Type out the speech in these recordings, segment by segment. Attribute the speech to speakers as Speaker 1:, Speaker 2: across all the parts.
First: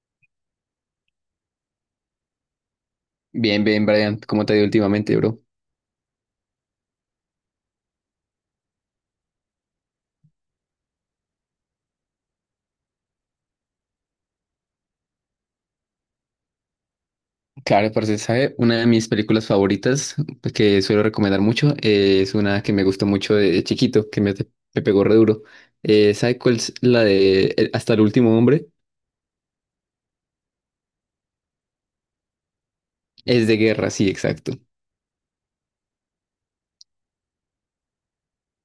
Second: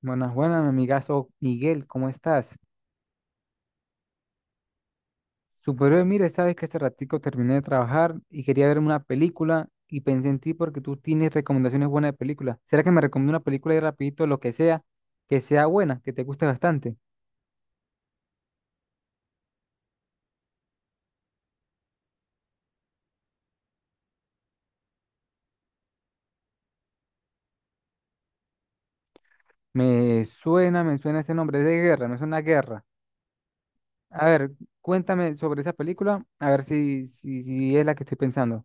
Speaker 1: Buenas, buenas, mi amigazo Miguel, ¿cómo estás?
Speaker 2: Bien, bien, Brian, ¿cómo te ha ido últimamente, bro?
Speaker 1: Superhéroe, mire, sabes que hace ratico terminé de trabajar y quería verme una película y pensé en ti porque tú tienes recomendaciones buenas de películas. ¿Será que me recomienda una película y rapidito lo que sea buena, que te guste bastante?
Speaker 2: Claro, parce, ¿sabe? Una de mis películas favoritas pues, que suelo recomendar mucho es una que me gustó mucho de chiquito, me pegó re duro. ¿Sabe cuál es la de Hasta el último hombre?
Speaker 1: Me suena, me suena, ese nombre es de guerra, me suena a guerra.
Speaker 2: Es de guerra, sí,
Speaker 1: A ver,
Speaker 2: exacto.
Speaker 1: cuéntame sobre esa película, a ver si es la que estoy pensando.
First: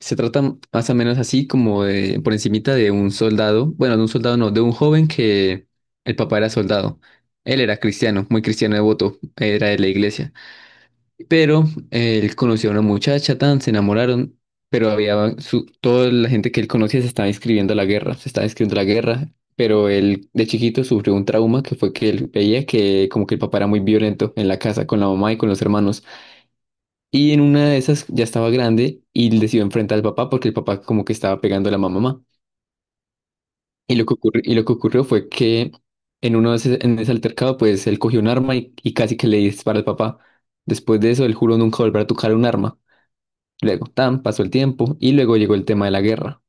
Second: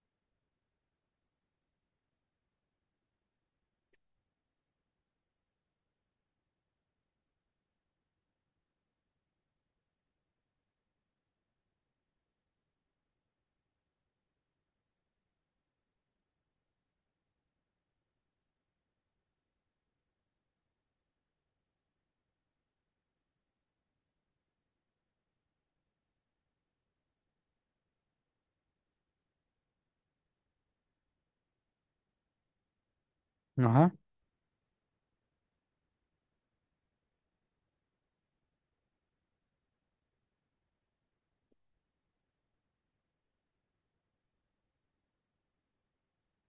Speaker 2: Se trata más o menos así como de, por encimita de un soldado, bueno, de un soldado no, de un joven que el papá era soldado. Él era cristiano, muy cristiano devoto, era de la iglesia. Pero él conoció a una muchacha, tan, se enamoraron, pero había su, toda la gente que él conocía se estaba inscribiendo a la guerra, pero él de chiquito sufrió un trauma que fue que él veía que como que el papá era muy violento en la casa con la mamá y con los hermanos. Y en una de esas ya estaba grande y él decidió enfrentar al papá porque el papá como que estaba pegando a la mamá.
Speaker 1: Ajá.
Speaker 2: Y lo que ocurrió fue que en uno de ese, en ese altercado pues él cogió un arma y casi que le dispara al papá. Después de eso él juró nunca volver a tocar un arma. Luego, tan, pasó el tiempo y luego llegó el tema de la guerra.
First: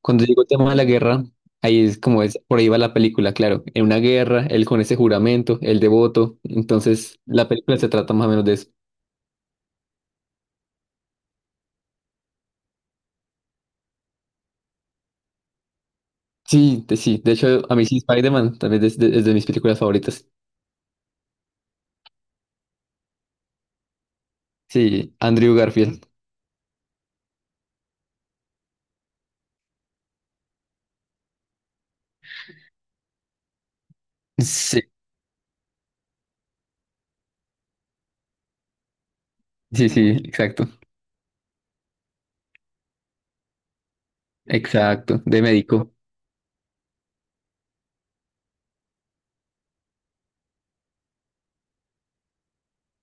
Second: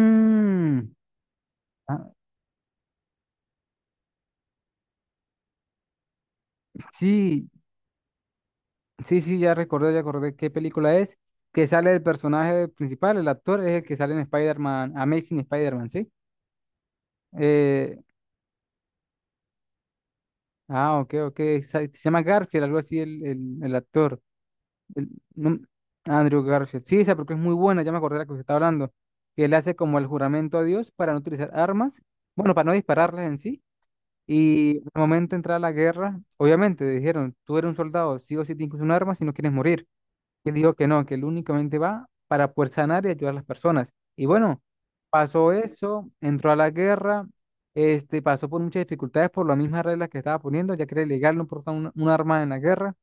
Speaker 2: Cuando llegó el tema de la guerra, ahí es como es, por ahí va la película, claro. En una guerra, él con ese juramento, el devoto. Entonces, la
Speaker 1: sí,
Speaker 2: película se trata más o menos de eso.
Speaker 1: Sí, sí, ya recordé, ya acordé qué película es, que sale el personaje principal, el actor es el que sale en Spider-Man, Amazing Spider-Man, ¿sí?
Speaker 2: Sí. De hecho, a mí sí,
Speaker 1: Eh,
Speaker 2: Spider-Man también es de mis películas favoritas.
Speaker 1: ah, ok, ok, se llama Garfield, algo así el actor, el-
Speaker 2: Sí, Andrew
Speaker 1: no-
Speaker 2: Garfield.
Speaker 1: Andrew Garfield. Sí, esa porque es muy buena, ya me acordé de la que usted está hablando, que él hace como el juramento a Dios para no utilizar armas, bueno, para no dispararlas en sí, y
Speaker 2: Sí,
Speaker 1: al momento de entrar a la guerra, obviamente dijeron, tú eres un soldado, sí o sí tienes que usar un arma si no quieres morir.
Speaker 2: sí, sí,
Speaker 1: Que
Speaker 2: exacto.
Speaker 1: dijo que no, que él únicamente va para poder sanar y ayudar a las personas. Y bueno,
Speaker 2: Exacto, de
Speaker 1: pasó
Speaker 2: médico.
Speaker 1: eso, entró a la guerra, pasó por muchas dificultades por las mismas reglas que estaba poniendo, ya que era ilegal no portar un arma en la guerra.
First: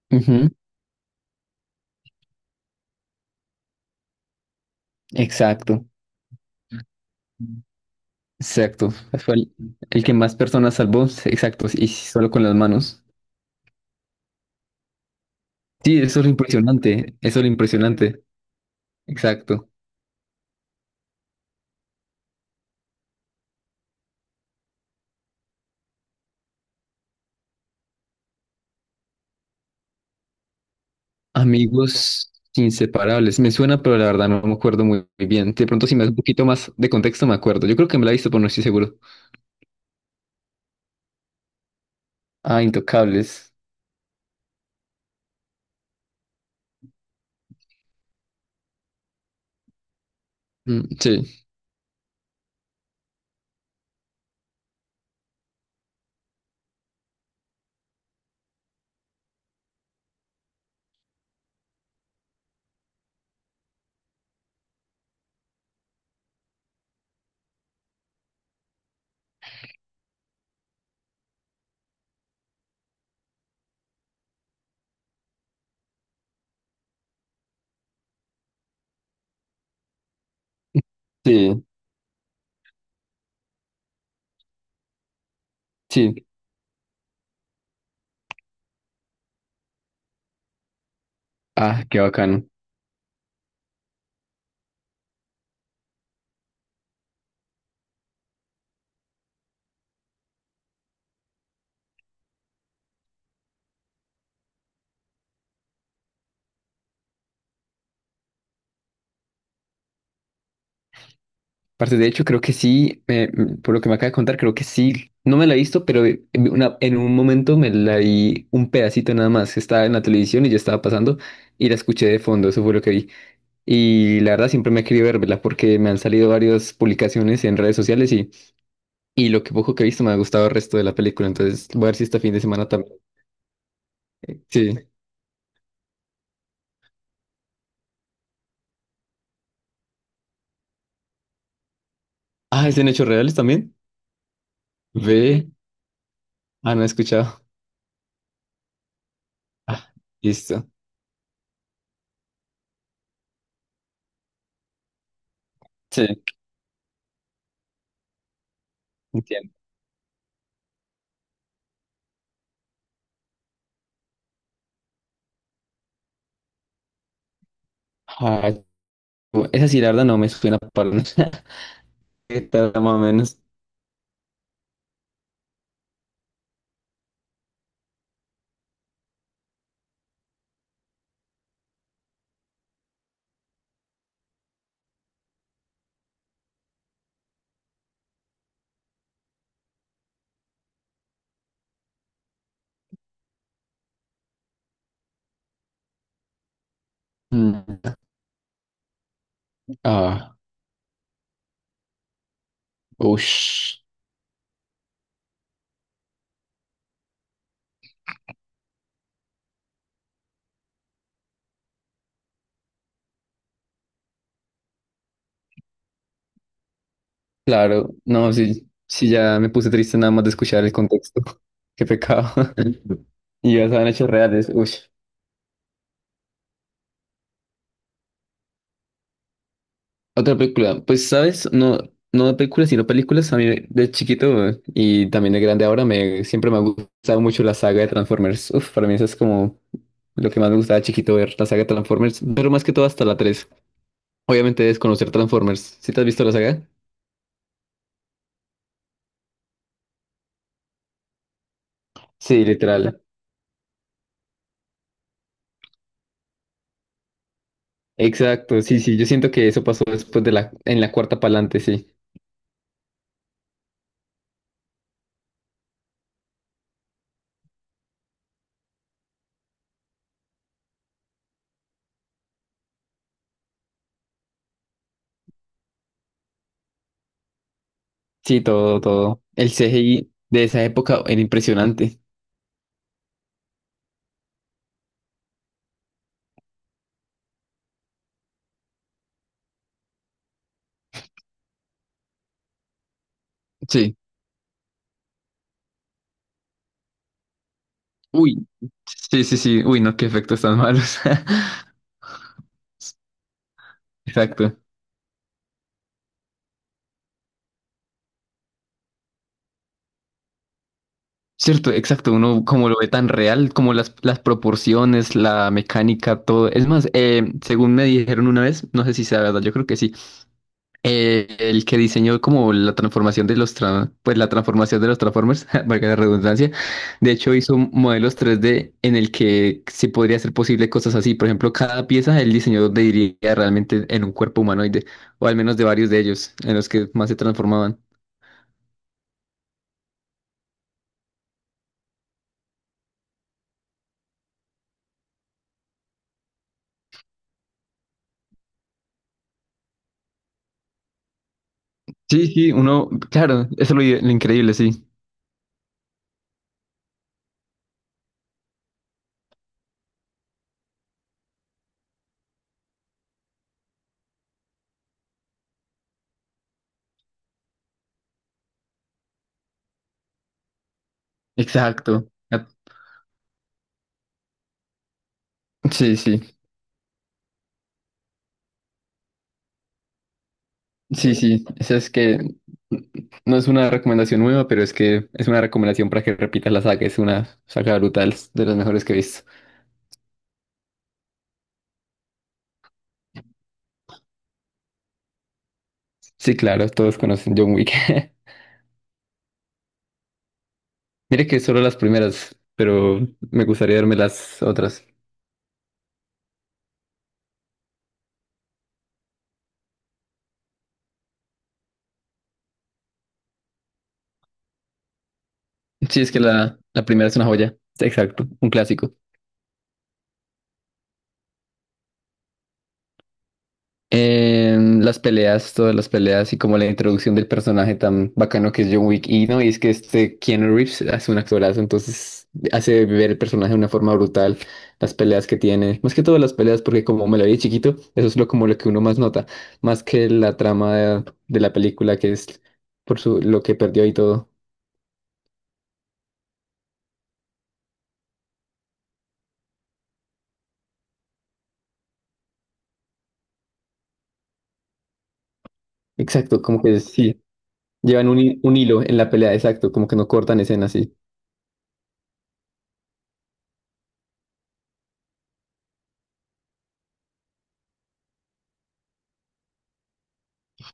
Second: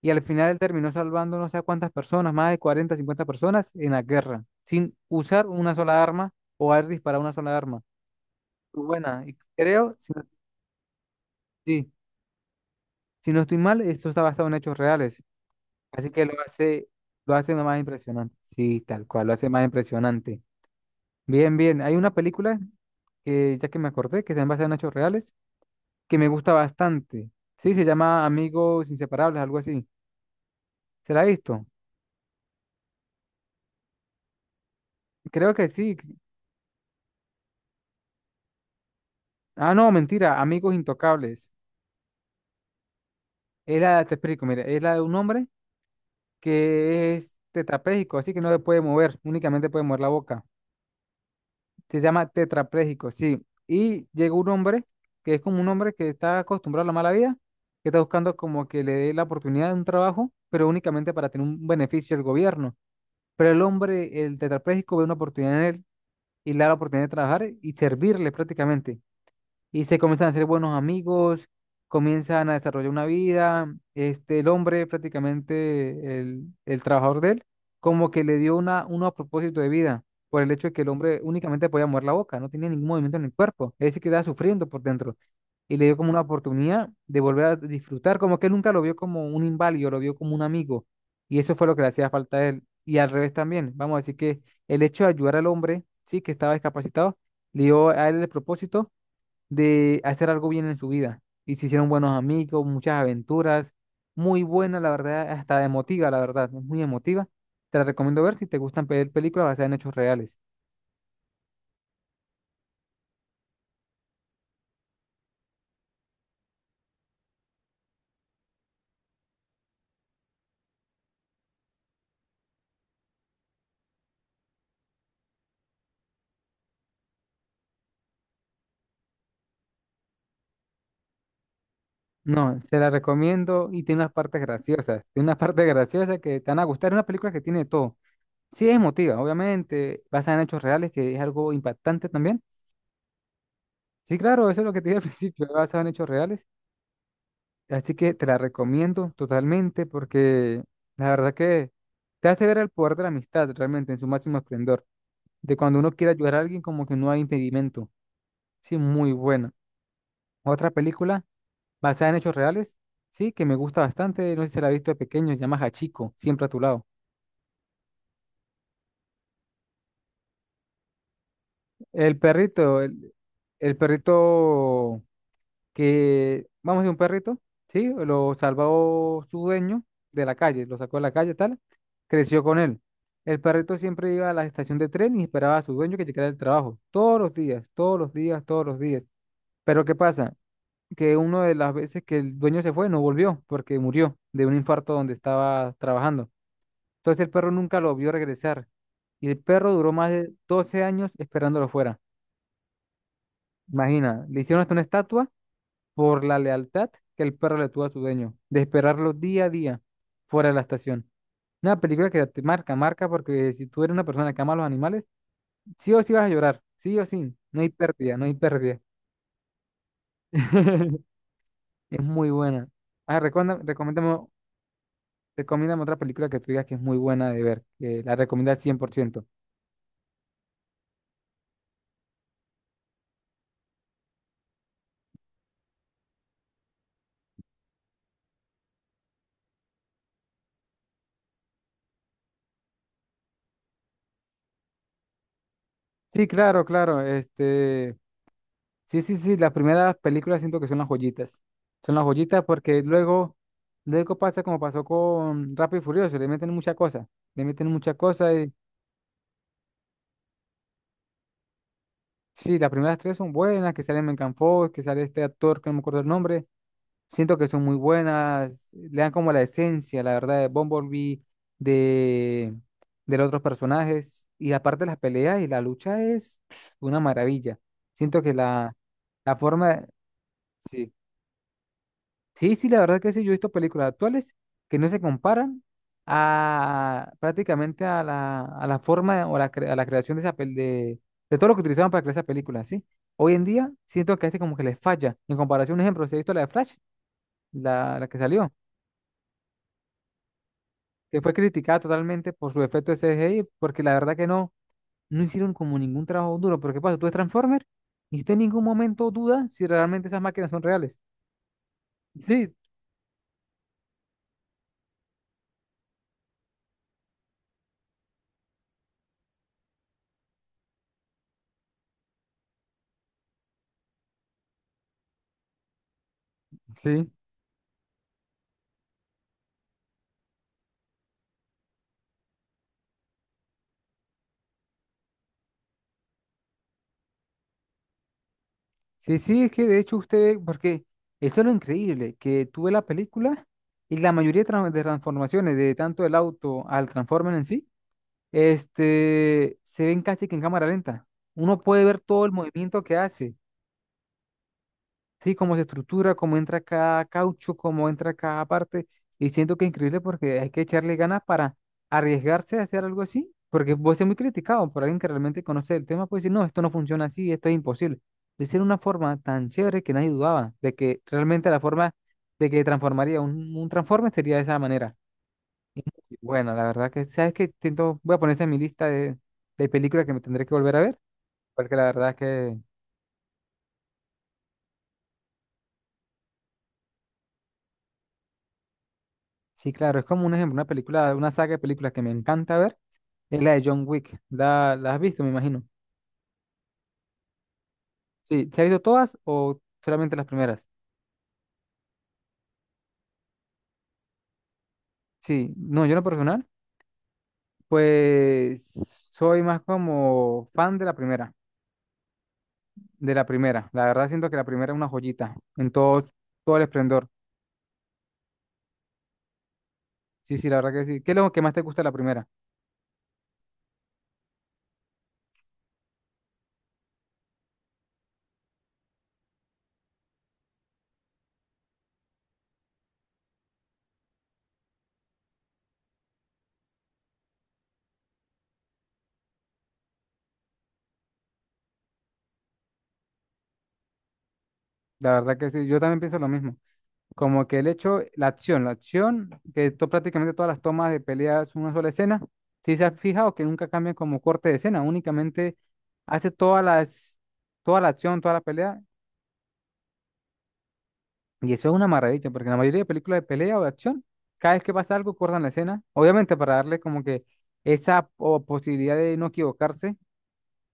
Speaker 1: Y al
Speaker 2: Ujú,
Speaker 1: final él terminó salvando no sé a cuántas personas, más de 40 50 personas en la guerra, sin usar una
Speaker 2: exacto.
Speaker 1: sola arma o haber disparado una sola arma. Muy
Speaker 2: Exacto.
Speaker 1: buena,
Speaker 2: Fue
Speaker 1: y creo,
Speaker 2: el
Speaker 1: si
Speaker 2: que
Speaker 1: no,
Speaker 2: más personas salvó, sí, exacto, y
Speaker 1: sí,
Speaker 2: solo con las manos.
Speaker 1: si no estoy mal, esto está basado en hechos reales.
Speaker 2: Sí,
Speaker 1: Así
Speaker 2: eso
Speaker 1: que
Speaker 2: es lo
Speaker 1: lo hace,
Speaker 2: impresionante,
Speaker 1: lo
Speaker 2: eso es lo
Speaker 1: hace más
Speaker 2: impresionante,
Speaker 1: impresionante. Sí, tal cual, lo hace más
Speaker 2: exacto.
Speaker 1: impresionante. Bien, bien. Hay una película que ya que me acordé, que se basa en hechos reales, que me gusta bastante. Sí, se llama Amigos Inseparables, algo así. ¿Se la ha visto?
Speaker 2: Amigos inseparables, me suena, pero la verdad no me acuerdo muy, muy bien.
Speaker 1: Creo
Speaker 2: De
Speaker 1: que
Speaker 2: pronto, si
Speaker 1: sí.
Speaker 2: me das un poquito más de contexto, me acuerdo. Yo creo que me la he visto, pero no estoy seguro.
Speaker 1: Ah, no, mentira, Amigos Intocables.
Speaker 2: Ah, Intocables.
Speaker 1: Es la, te explico, mira, es la de un hombre que es tetrapléjico, así que no se puede mover, únicamente puede mover la boca.
Speaker 2: Mm, sí,
Speaker 1: Se llama tetrapléjico, sí. Y llega un hombre que es como un hombre que está acostumbrado a la mala vida, que está buscando como que le dé la oportunidad de un trabajo, pero únicamente para tener un beneficio del gobierno. Pero el hombre, el tetrapléjico, ve una oportunidad en él y le da la oportunidad de trabajar y servirle prácticamente y se comienzan a hacer buenos amigos, comienzan a desarrollar una vida. El hombre, prácticamente el trabajador de él, como que le dio uno a propósito de vida por el hecho de que el hombre
Speaker 2: sí,
Speaker 1: únicamente podía mover la boca, no tenía ningún movimiento en el cuerpo, es decir, que sufriendo por dentro. Y le dio como una
Speaker 2: sí.
Speaker 1: oportunidad de volver a disfrutar, como que él nunca lo vio como un inválido, lo vio como un amigo. Y eso fue lo que
Speaker 2: Ah,
Speaker 1: le
Speaker 2: qué
Speaker 1: hacía falta
Speaker 2: bacano.
Speaker 1: a él. Y al revés también, vamos a decir que el hecho de ayudar al hombre, sí, que estaba discapacitado, le dio a él el propósito de hacer algo bien en su vida. Y se hicieron buenos amigos, muchas aventuras, muy buena, la verdad, hasta emotiva, la verdad, es muy emotiva. Te la recomiendo ver si te gustan ver películas basadas en hechos reales.
Speaker 2: Aparte, de hecho, creo que sí, por lo que me acaba de contar, creo que sí. No me la he visto, pero en un momento me la vi un pedacito nada más. Estaba en la televisión y yo estaba pasando y la escuché de fondo, eso fue lo que vi. Y la verdad siempre me he querido verla porque me han salido varias publicaciones en redes sociales y lo que poco que he visto me ha gustado el resto de la película. Entonces voy a ver si este fin de
Speaker 1: No,
Speaker 2: semana
Speaker 1: se la
Speaker 2: también.
Speaker 1: recomiendo y tiene unas partes
Speaker 2: Sí.
Speaker 1: graciosas, tiene unas partes graciosas que te van a gustar, es una película que tiene de todo. Sí es emotiva, obviamente, basada en hechos reales, que es algo impactante también.
Speaker 2: Ah, ¿es en hechos reales también?
Speaker 1: Sí, claro, eso es lo que te dije al principio,
Speaker 2: Ve.
Speaker 1: basado en hechos reales.
Speaker 2: Ah, no he escuchado.
Speaker 1: Así que te la recomiendo totalmente
Speaker 2: Ah,
Speaker 1: porque
Speaker 2: listo.
Speaker 1: la verdad que te hace ver el poder de la amistad realmente en su máximo esplendor. De cuando uno
Speaker 2: Sí,
Speaker 1: quiere ayudar a alguien como que no hay impedimento. Sí, muy buena.
Speaker 2: entiendo.
Speaker 1: Otra película basada en hechos reales, sí, que me gusta bastante. No sé si se la has visto de pequeño, se llama Hachiko, siempre a tu lado.
Speaker 2: Ah, bu- esa sí, la verdad no me suena para nada.
Speaker 1: El
Speaker 2: ¿Qué tal,
Speaker 1: perrito,
Speaker 2: más o
Speaker 1: el,
Speaker 2: menos?
Speaker 1: el perrito, que vamos de un perrito, ¿sí? Lo salvó su dueño de la calle, lo sacó de la calle, tal, creció con él. El perrito siempre iba a la estación de tren y esperaba a su dueño que llegara del trabajo, todos los días, todos los días, todos los días. Pero ¿qué pasa? Que una de las veces que el dueño se fue, no volvió porque murió de un infarto donde estaba trabajando. Entonces el perro nunca
Speaker 2: Mm.
Speaker 1: lo vio regresar y el perro duró más de
Speaker 2: Ah,
Speaker 1: 12 años esperándolo fuera.
Speaker 2: ush.
Speaker 1: Imagina, le hicieron hasta una estatua por la lealtad que el perro le tuvo a su dueño, de esperarlo día a día fuera de la estación. Una película que te marca, marca, porque si tú eres una persona que ama a los animales, sí o sí vas a llorar, sí o sí, no hay
Speaker 2: Claro,
Speaker 1: pérdida, no
Speaker 2: no,
Speaker 1: hay
Speaker 2: sí,
Speaker 1: pérdida.
Speaker 2: sí, ya me puse triste nada más de escuchar el contexto. Qué
Speaker 1: Es muy
Speaker 2: pecado.
Speaker 1: buena. Ah,
Speaker 2: Y ya saben hechos reales. Ush.
Speaker 1: recomiéndame otra película que tú digas que es muy buena de ver, que la recomiendas al 100%.
Speaker 2: Otra película, pues sabes, no, no de películas, sino películas. A mí de chiquito y también de grande ahora me siempre me ha gustado mucho la saga de Transformers. Uf, para mí eso es como lo que más me gustaba de chiquito ver la saga de Transformers, pero más que todo hasta la tres. Obviamente desconocer Transformers. ¿Sí te has visto
Speaker 1: Sí,
Speaker 2: la
Speaker 1: claro,
Speaker 2: saga?
Speaker 1: claro. Sí, sí, sí, las primeras películas siento que son las joyitas. Son las
Speaker 2: Sí,
Speaker 1: joyitas porque
Speaker 2: literal.
Speaker 1: luego pasa como pasó con Rápido y Furioso, le meten muchas cosas, le meten muchas cosas y
Speaker 2: Exacto, sí, sí. Yo siento que eso pasó después de la, en la cuarta pa'lante, sí.
Speaker 1: sí, las primeras tres son buenas, que sale Megan Fox, que sale este actor que no me acuerdo el nombre, siento que son muy buenas, le dan como la esencia, la verdad, de Bumblebee, de, de los otros personajes, y aparte las peleas y la lucha es pf, una maravilla. Siento que
Speaker 2: Sí, todo, todo.
Speaker 1: la
Speaker 2: El
Speaker 1: forma,
Speaker 2: CGI de esa
Speaker 1: sí.
Speaker 2: época era impresionante.
Speaker 1: Sí, sí, la verdad que sí, yo he visto películas actuales que no se comparan a prácticamente a la forma o a la creación de de todo lo que utilizaban para crear esa película, ¿sí? Hoy en día
Speaker 2: Sí.
Speaker 1: siento que a veces como que les falla. En comparación, un ejemplo, si he visto la de Flash, la que
Speaker 2: Uy,
Speaker 1: salió,
Speaker 2: sí, sí, sí. Uy, no, qué efectos tan malos.
Speaker 1: que fue criticada totalmente por su efecto de CGI, porque la verdad que no,
Speaker 2: Exacto.
Speaker 1: no hicieron como ningún trabajo duro. Porque pasa, tú ves Transformers y usted en ningún momento duda si realmente esas máquinas son reales.
Speaker 2: Cierto, exacto. Uno
Speaker 1: Sí,
Speaker 2: como lo ve tan real, como las proporciones, la mecánica, todo. Es más, según me dijeron una vez, no sé si sea verdad, yo creo que sí. El que diseñó como la transformación de pues la transformación de los Transformers, valga la redundancia.
Speaker 1: Sí.
Speaker 2: De hecho, hizo modelos 3D en el que se podría hacer posible cosas así. Por ejemplo, cada pieza el diseñador diría realmente en un cuerpo humanoide, o al menos de varios de ellos, en los que más se transformaban.
Speaker 1: Sí, sí, es que de hecho usted ve, porque eso es lo increíble, que tuve la película y la mayoría de transformaciones, de tanto el auto al Transformer en sí, se ven casi que en cámara lenta. Uno puede ver todo
Speaker 2: Sí,
Speaker 1: el
Speaker 2: sí,
Speaker 1: movimiento
Speaker 2: uno,
Speaker 1: que hace.
Speaker 2: claro, eso es lo increíble, sí.
Speaker 1: Sí, cómo se estructura, cómo entra cada caucho, cómo entra cada parte. Y siento que es increíble porque hay que echarle ganas para arriesgarse a hacer algo así, porque puede ser muy criticado por alguien que realmente conoce el tema, puede decir, no, esto no funciona así, esto es imposible. Lo hicieron de una forma tan chévere que nadie dudaba de que realmente la forma
Speaker 2: Exacto. Ah,
Speaker 1: de que transformaría un transforme sería de esa manera.
Speaker 2: sí,
Speaker 1: Y
Speaker 2: sí,
Speaker 1: bueno, la verdad que, sabes que siento, voy a poner esa en mi lista de películas que me tendré que volver a ver,
Speaker 2: sí, sí. Esa
Speaker 1: porque la
Speaker 2: es
Speaker 1: verdad
Speaker 2: que
Speaker 1: que
Speaker 2: no es una recomendación nueva, pero es que es una recomendación para que repitas la saga. Es una saga brutal, de las mejores que he visto.
Speaker 1: sí, claro, es como un ejemplo, una película, una saga de películas que me encanta ver, es la de John Wick. ¿La has visto, me imagino?
Speaker 2: Sí, claro, todos conocen John Wick.
Speaker 1: Sí, ¿se has visto todas o solamente las primeras?
Speaker 2: Mire que solo las primeras, pero me gustaría verme las otras.
Speaker 1: Sí, no, yo en lo personal, pues soy más como fan de la primera, de la primera. La verdad siento que la primera es una joyita en
Speaker 2: Sí,
Speaker 1: todo,
Speaker 2: es que
Speaker 1: todo el
Speaker 2: la
Speaker 1: esplendor.
Speaker 2: primera es una joya. Exacto, un clásico.
Speaker 1: Sí, sí, la verdad que sí. ¿Qué es lo que más te gusta de la primera?
Speaker 2: En las peleas, todas las peleas y como la introducción del personaje tan bacano que es John Wick. Y no, y es que este Keanu Reeves hace un actorazo, entonces hace ver el personaje de una forma brutal. Las peleas que tiene, más que todas las peleas, porque como me la vi de chiquito, eso es lo, como lo que uno más nota, más que la trama de la película, que es por su, lo que perdió y todo.
Speaker 1: La verdad que sí, yo también pienso lo mismo. Como que el hecho, la acción, que prácticamente todas las tomas de pelea es una sola escena. Si se ha fijado que nunca cambian como corte de escena, únicamente hace
Speaker 2: Exacto, como que sí,
Speaker 1: toda la
Speaker 2: llevan un,
Speaker 1: acción, toda
Speaker 2: hi-
Speaker 1: la
Speaker 2: un
Speaker 1: pelea.
Speaker 2: hilo en la pelea, exacto, como que no cortan escenas, sí.
Speaker 1: Y eso es una maravilla, porque en la mayoría de películas de pelea o de acción, cada vez que pasa algo, cortan la escena. Obviamente para darle como que esa posibilidad de no equivocarse.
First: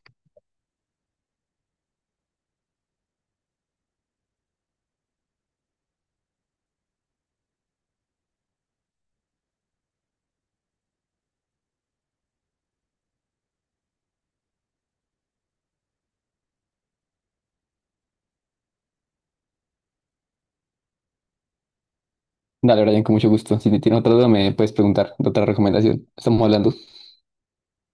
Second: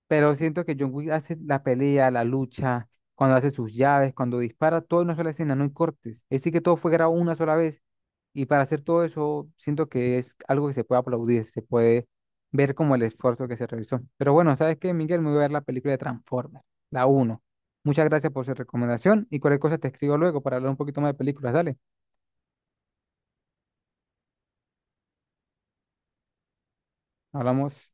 Speaker 1: Pero siento que John Wick hace la pelea, la lucha, cuando hace sus llaves, cuando dispara, todo en una sola escena, no hay cortes. Es decir, que todo fue grabado una sola vez. Y para hacer todo eso, siento que es algo que se puede aplaudir, se puede ver como el esfuerzo que se realizó. Pero bueno, ¿sabes qué, Miguel? Me voy a ver la película de Transformers, la uno. Muchas gracias por su recomendación y cualquier cosa te escribo luego para hablar un poquito más de películas. Dale,
Speaker 2: Dale, Brian, con mucho gusto. Si tienes otra duda, me puedes preguntar, otra recomendación. Estamos hablando.
Speaker 1: hablamos.